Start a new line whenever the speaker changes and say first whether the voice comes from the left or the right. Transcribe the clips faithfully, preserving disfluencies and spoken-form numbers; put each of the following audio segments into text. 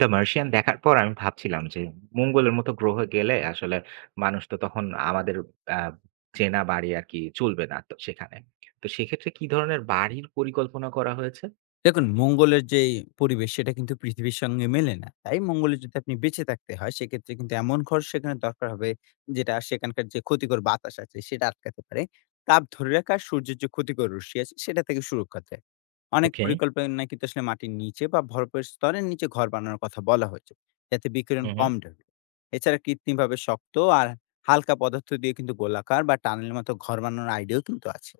right: The মার্সিয়ান দেখার পর আমি ভাবছিলাম যে মঙ্গলের মতো গ্রহে গেলে আসলে মানুষ তো তখন আমাদের আহ, চেনা বাড়ি আর কি চলবে না তো সেখানে। তো সেক্ষেত্রে কি ধরনের বাড়ির পরিকল্পনা করা হয়েছে?
left: দেখুন, মঙ্গলের যেই পরিবেশ সেটা কিন্তু পৃথিবীর সঙ্গে মেলে না। তাই মঙ্গলে যদি আপনি বেঁচে থাকতে হয় সেক্ষেত্রে কিন্তু এমন খরচ সেখানে দরকার হবে যেটা সেখানকার যে ক্ষতিকর বাতাস আছে সেটা আটকাতে পারে। তাপ ধরে রাখা আর সূর্যের যে ক্ষতিকর রশ্মি আছে সেটা থেকে সুরক্ষা দেয়। অনেক
right: ওকে।
left: পরিকল্পনায় কিন্তু আসলে মাটির নিচে বা বরফের স্তরের নিচে ঘর বানানোর কথা বলা হয়েছে, যাতে বিকিরণ
right: হুম হুম।
left: কম ঢোকে। এছাড়া কৃত্রিমভাবে শক্ত আর হালকা পদার্থ দিয়ে কিন্তু গোলাকার বা টানেলের মতো ঘর বানানোর আইডিয়াও কিন্তু আছে।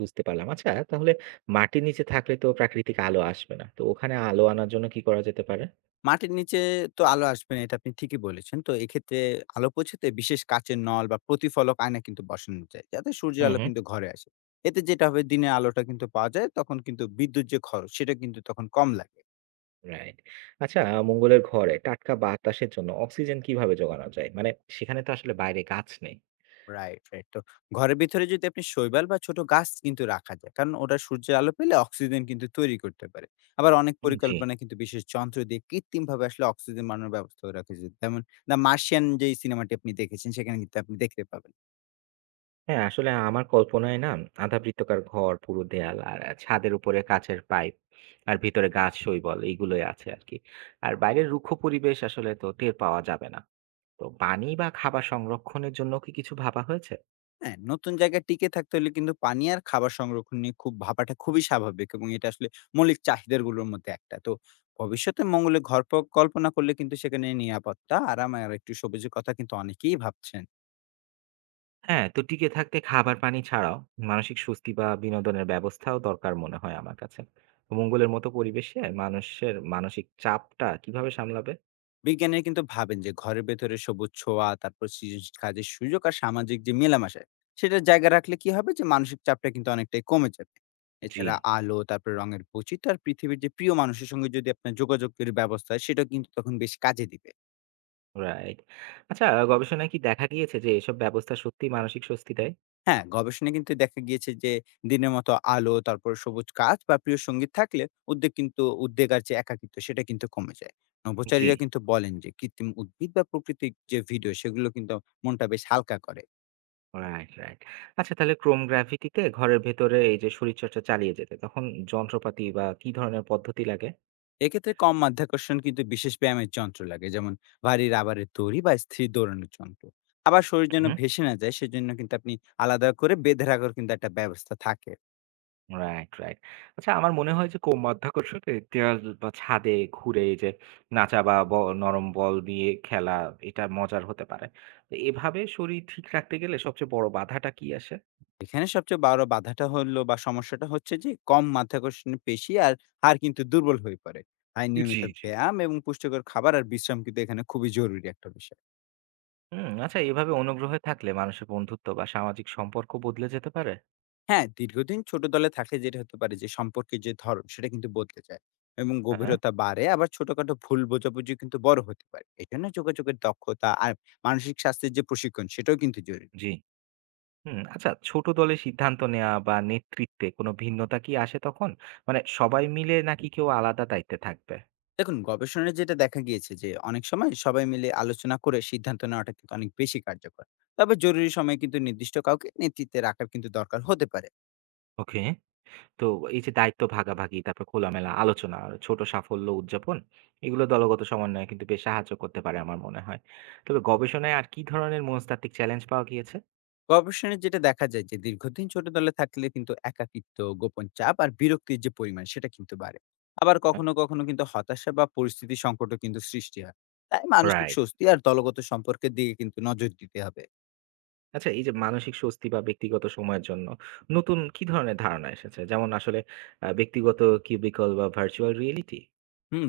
right: বুঝতে পারলাম, আচ্ছা তাহলে মাটির নিচে থাকলে তো প্রাকৃতিক আলো আসবে না, তো ওখানে আলো আনার জন্য কি করা যেতে পারে?
left: মাটির নিচে তো আলো আসবে না, এটা আপনি ঠিকই বলেছেন। তো এক্ষেত্রে আলো পৌঁছাতে বিশেষ কাঁচের নল বা প্রতিফলক আয়না কিন্তু বসানো যায়, যাতে সূর্যের
right: হুম
left: আলো
right: হুম।
left: কিন্তু ঘরে আসে। এতে যেটা হবে দিনের আলোটা কিন্তু পাওয়া যায়। তখন কিন্তু বিদ্যুৎ যে খরচ সেটা কিন্তু তখন কম লাগে।
right: রাইট। আচ্ছা, মঙ্গলের ঘরে টাটকা বাতাসের জন্য অক্সিজেন কিভাবে যোগানো যায়, মানে সেখানে তো আসলে বাইরে গাছ নেই।
left: Right, right. তো ঘরের ভিতরে যদি আপনি শৈবাল বা ছোট গাছ কিন্তু রাখা যায়। কারণ ওটা সূর্যের আলো পেলে অক্সিজেন কিন্তু তৈরি করতে পারে। আবার অনেক
right: জি।
left: পরিকল্পনা কিন্তু বিশেষ যন্ত্র দিয়ে কৃত্রিমভাবে আসলে অক্সিজেন বানানোর ব্যবস্থাও রাখা যায়। যেমন দ্য মার্সিয়ান যেই সিনেমাটি আপনি দেখেছেন সেখানে কিন্তু আপনি দেখতে পাবেন।
right: হ্যাঁ, আসলে আমার কল্পনায় না আধাবৃত্তাকার ঘর, পুরু দেয়াল আর আ ছাদের উপরে কাঁচের পাইপ আর ভিতরে গাছ, শৈবাল এইগুলোই আছে আরকি। আর বাইরের রুক্ষ পরিবেশ আসলে তো টের পাওয়া যাবে না। তো পানি বা খাবার সংরক্ষণের জন্য কি কিছু ভাবা হয়েছে?
left: হ্যাঁ, নতুন জায়গায় টিকে থাকতে হলে কিন্তু পানি আর খাবার সংরক্ষণ নিয়ে খুব ভাবাটা খুবই স্বাভাবিক এবং এটা আসলে মৌলিক চাহিদাগুলোর মধ্যে একটা। তো ভবিষ্যতে মঙ্গলে ঘর প কল্পনা করলে কিন্তু সেখানে নিরাপত্তা, আরাম আর একটু সবুজের কথা কিন্তু অনেকেই ভাবছেন।
right: হ্যাঁ, তো টিকে থাকতে খাবার, পানি ছাড়াও মানসিক স্বস্তি বা বিনোদনের ব্যবস্থাও দরকার মনে হয় আমার কাছে। তো মঙ্গলের মতো পরিবেশে মানুষের মানসিক চাপটা কিভাবে সামলাবে?
left: বিজ্ঞানীরা কিন্তু ভাবেন যে ঘরের ভেতরে সবুজ ছোঁয়া, তারপর সৃজনশীল কাজের সুযোগ আর সামাজিক যে মেলামেশা, সেটার জায়গা রাখলে কি হবে যে মানসিক চাপটা কিন্তু অনেকটাই কমে যাবে।
right: জি,
left: এছাড়া আলো, তারপরে রঙের বৈচিত্র্য আর পৃথিবীর যে প্রিয় মানুষের সঙ্গে যদি আপনার যোগাযোগের ব্যবস্থা হয়, সেটাও কিন্তু তখন বেশ কাজে দিবে।
right: রাইট। আচ্ছা গবেষণায় কি দেখা গিয়েছে যে এসব ব্যবস্থা সত্যিই মানসিক স্বস্তি দেয়?
left: হ্যাঁ, গবেষণায় কিন্তু দেখা গিয়েছে যে দিনের মতো আলো, তারপরে সবুজ গাছ বা প্রিয় সঙ্গীত থাকলে উদ্বেগ কিন্তু উদ্বেগ আর যে একাকিত্ব সেটা কিন্তু কমে যায়।
right: জি।
left: নভোচারীরা কিন্তু বলেন যে কৃত্রিম উদ্ভিদ বা প্রকৃতির যে ভিডিও সেগুলো কিন্তু মনটা বেশ হালকা করে।
right: Right, right. আচ্ছা তাহলে ক্রোম গ্রাফিটিতে ঘরের ভেতরে এই যে শরীরচর্চা চালিয়ে যেতে তখন যন্ত্রপাতি বা কি ধরনের পদ্ধতি লাগে?
left: এক্ষেত্রে কম মাধ্যাকর্ষণ কিন্তু বিশেষ ব্যায়ামের যন্ত্র লাগে, যেমন ভারী রাবারের দড়ি বা স্থির দৌড়ানোর যন্ত্র। আবার শরীর যেন
right: হুম, হুম।
left: ভেসে না যায় সেজন্য কিন্তু আপনি আলাদা করে বেঁধে রাখার কিন্তু একটা ব্যবস্থা থাকে।
right: Right, right. আচ্ছা আমার মনে হয় যে কম মাধ্যাকর্ষণে দেয়াল বা ছাদে ঘুরে এই যে নাচা বা ব নরম বল দিয়ে খেলা এটা মজার হতে পারে। তো এভাবে শরীর ঠিক রাখতে গেলে সবচেয়ে বড় বাধাটা কি আসে?
left: এখানে সবচেয়ে বড় বাধাটা হলো বা সমস্যাটা হচ্ছে যে কম মাধ্যাকর্ষণ পেশি আর হাড় কিন্তু দুর্বল হয়ে পড়ে। তাই
right: জি,
left: নিয়মিত
right: জি।
left: ব্যায়াম এবং পুষ্টিকর খাবার আর বিশ্রাম কিন্তু এখানে খুবই জরুরি একটা বিষয়।
right: হুম, আচ্ছা এভাবে অনুগ্রহে থাকলে মানুষের বন্ধুত্ব বা সামাজিক সম্পর্ক বদলে যেতে পারে?
left: হ্যাঁ, দীর্ঘদিন ছোট দলে থাকলে যেটা হতে পারে যে সম্পর্কের যে ধরন সেটা কিন্তু বদলে যায় এবং
right: হ্যাঁ,
left: গভীরতা বাড়ে। আবার ছোটখাটো ভুল বোঝাবুঝি কিন্তু বড় হতে পারে, এই জন্য যোগাযোগের দক্ষতা আর মানসিক স্বাস্থ্যের যে প্রশিক্ষণ সেটাও কিন্তু জরুরি।
right: জি। হুম, আচ্ছা ছোট দলে সিদ্ধান্ত নেওয়া বা নেতৃত্বে কোনো ভিন্নতা কি আসে তখন? মানে সবাই মিলে নাকি কেউ আলাদা দায়িত্বে থাকবে?
left: দেখুন, গবেষণায় যেটা দেখা গিয়েছে যে অনেক সময় সবাই মিলে আলোচনা করে সিদ্ধান্ত নেওয়াটা কিন্তু অনেক বেশি কার্যকর, তবে জরুরি সময়ে কিন্তু নির্দিষ্ট কাউকে নেতৃত্বে রাখার কিন্তু দরকার হতে পারে।
right: ওকে, তো এই যে দায়িত্ব ভাগাভাগি, তারপর খোলামেলা আলোচনা, আর ছোট সাফল্য উদযাপন, এগুলো দলগত সমন্বয়ে কিন্তু বেশ সাহায্য করতে পারে আমার মনে হয়। তবে গবেষণায় আর কি ধরনের মনস্তাত্ত্বিক চ্যালেঞ্জ পাওয়া গিয়েছে?
left: গবেষণায় যেটা দেখা যায় যে দীর্ঘদিন ছোট দলে থাকলে কিন্তু একাকিত্ব, গোপন চাপ আর বিরক্তির যে পরিমাণ সেটা কিন্তু বাড়ে। আবার
right: হ্যাঁ।
left: কখনো কখনো কিন্তু হতাশা বা পরিস্থিতি সংকটও কিন্তু সৃষ্টি হয়। তাই মানসিক
right: রাইট।
left: স্বস্তি আর দলগত সম্পর্কের দিকে কিন্তু নজর দিতে হবে।
right: আচ্ছা এই যে মানসিক স্বস্তি বা ব্যক্তিগত সময়ের জন্য নতুন কি ধরনের ধারণা এসেছে? যেমন আসলে আহ, ব্যক্তিগত কিউবিকল বা ভার্চুয়াল রিয়েলিটি?
left: হুম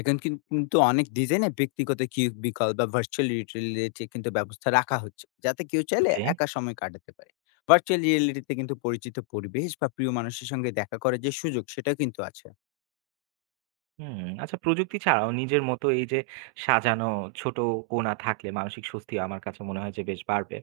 left: এখন কিন কিন্তু অনেক ডিজাইনে ব্যক্তিগত কিউবিকল বা ভার্চুয়াল রিয়েলিটি কিন্তু ব্যবস্থা রাখা হচ্ছে, যাতে কেউ চাইলে
right: ওকে।
left: একা সময় কাটাতে পারে। ভার্চুয়াল রিয়েলিটিতে কিন্তু পরিচিত পরিবেশ বা প্রিয় মানুষের সঙ্গে দেখা করার যে সুযোগ সেটাও কিন্তু আছে।
right: হুম, আচ্ছা প্রযুক্তি ছাড়াও নিজের মতো এই যে সাজানো ছোট কোণা থাকলে মানসিক স্বস্তি আমার কাছে মনে হয় যে বেশ বাড়বে।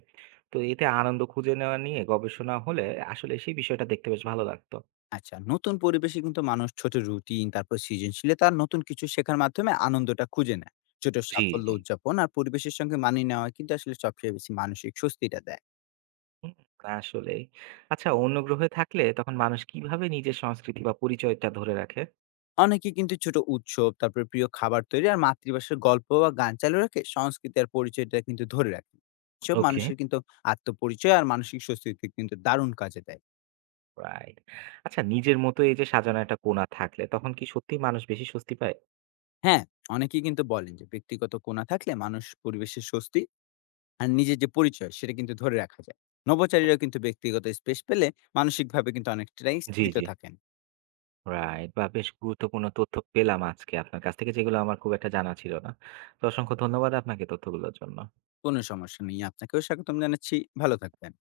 right: তো এতে আনন্দ খুঁজে নেওয়া নিয়ে গবেষণা হলে আসলে সেই বিষয়টা দেখতে বেশ ভালো লাগতো।
left: আচ্ছা, নতুন পরিবেশে কিন্তু মানুষ ছোট রুটিন, তারপর সৃজনশীলতা আর নতুন কিছু শেখার মাধ্যমে আনন্দটা খুঁজে নেয়। ছোট
right: জি
left: সাফল্য
right: জি।
left: উদযাপন আর পরিবেশের সঙ্গে মানিয়ে নেওয়া কিন্তু আসলে সবচেয়ে বেশি মানসিক স্বস্তিটা দেয়।
right: হুম, আসলেই। আচ্ছা অন্য গ্রহে থাকলে তখন মানুষ কিভাবে নিজের সংস্কৃতি বা পরিচয়টা ধরে রাখে?
left: অনেকে কিন্তু ছোট উৎসব, তারপরে প্রিয় খাবার তৈরি আর মাতৃভাষার গল্প বা গান চালু রাখে, সংস্কৃতি আর পরিচয়টা কিন্তু ধরে রাখে। এসব
right: ওকে।
left: মানুষের কিন্তু আত্মপরিচয় আর মানসিক স্বস্তিতে কিন্তু দারুণ কাজে দেয়।
right: রাইট। আচ্ছা নিজের মতো এই যে সাজানো একটা কোণা থাকলে তখন কি সত্যিই মানুষ বেশি স্বস্তি পায়?
left: হ্যাঁ, অনেকেই কিন্তু বলেন যে ব্যক্তিগত কোণা থাকলে মানুষ পরিবেশের স্বস্তি আর নিজের যে পরিচয় সেটা কিন্তু ধরে রাখা যায়। নভোচারীরা কিন্তু ব্যক্তিগত স্পেস পেলে মানসিকভাবে কিন্তু অনেকটাই
right: জি
left: স্থিত
right: জি।
left: থাকেন।
right: রাইট। বাহ! বেশ গুরুত্বপূর্ণ তথ্য পেলাম আজকে আপনার কাছ থেকে যেগুলো আমার খুব একটা জানা ছিল না। তো অসংখ্য ধন্যবাদ আপনাকে তথ্যগুলোর জন্য।
left: কোনো সমস্যা নেই। আপনাকেও স্বাগতম জানাচ্ছি। ভালো থাকবেন।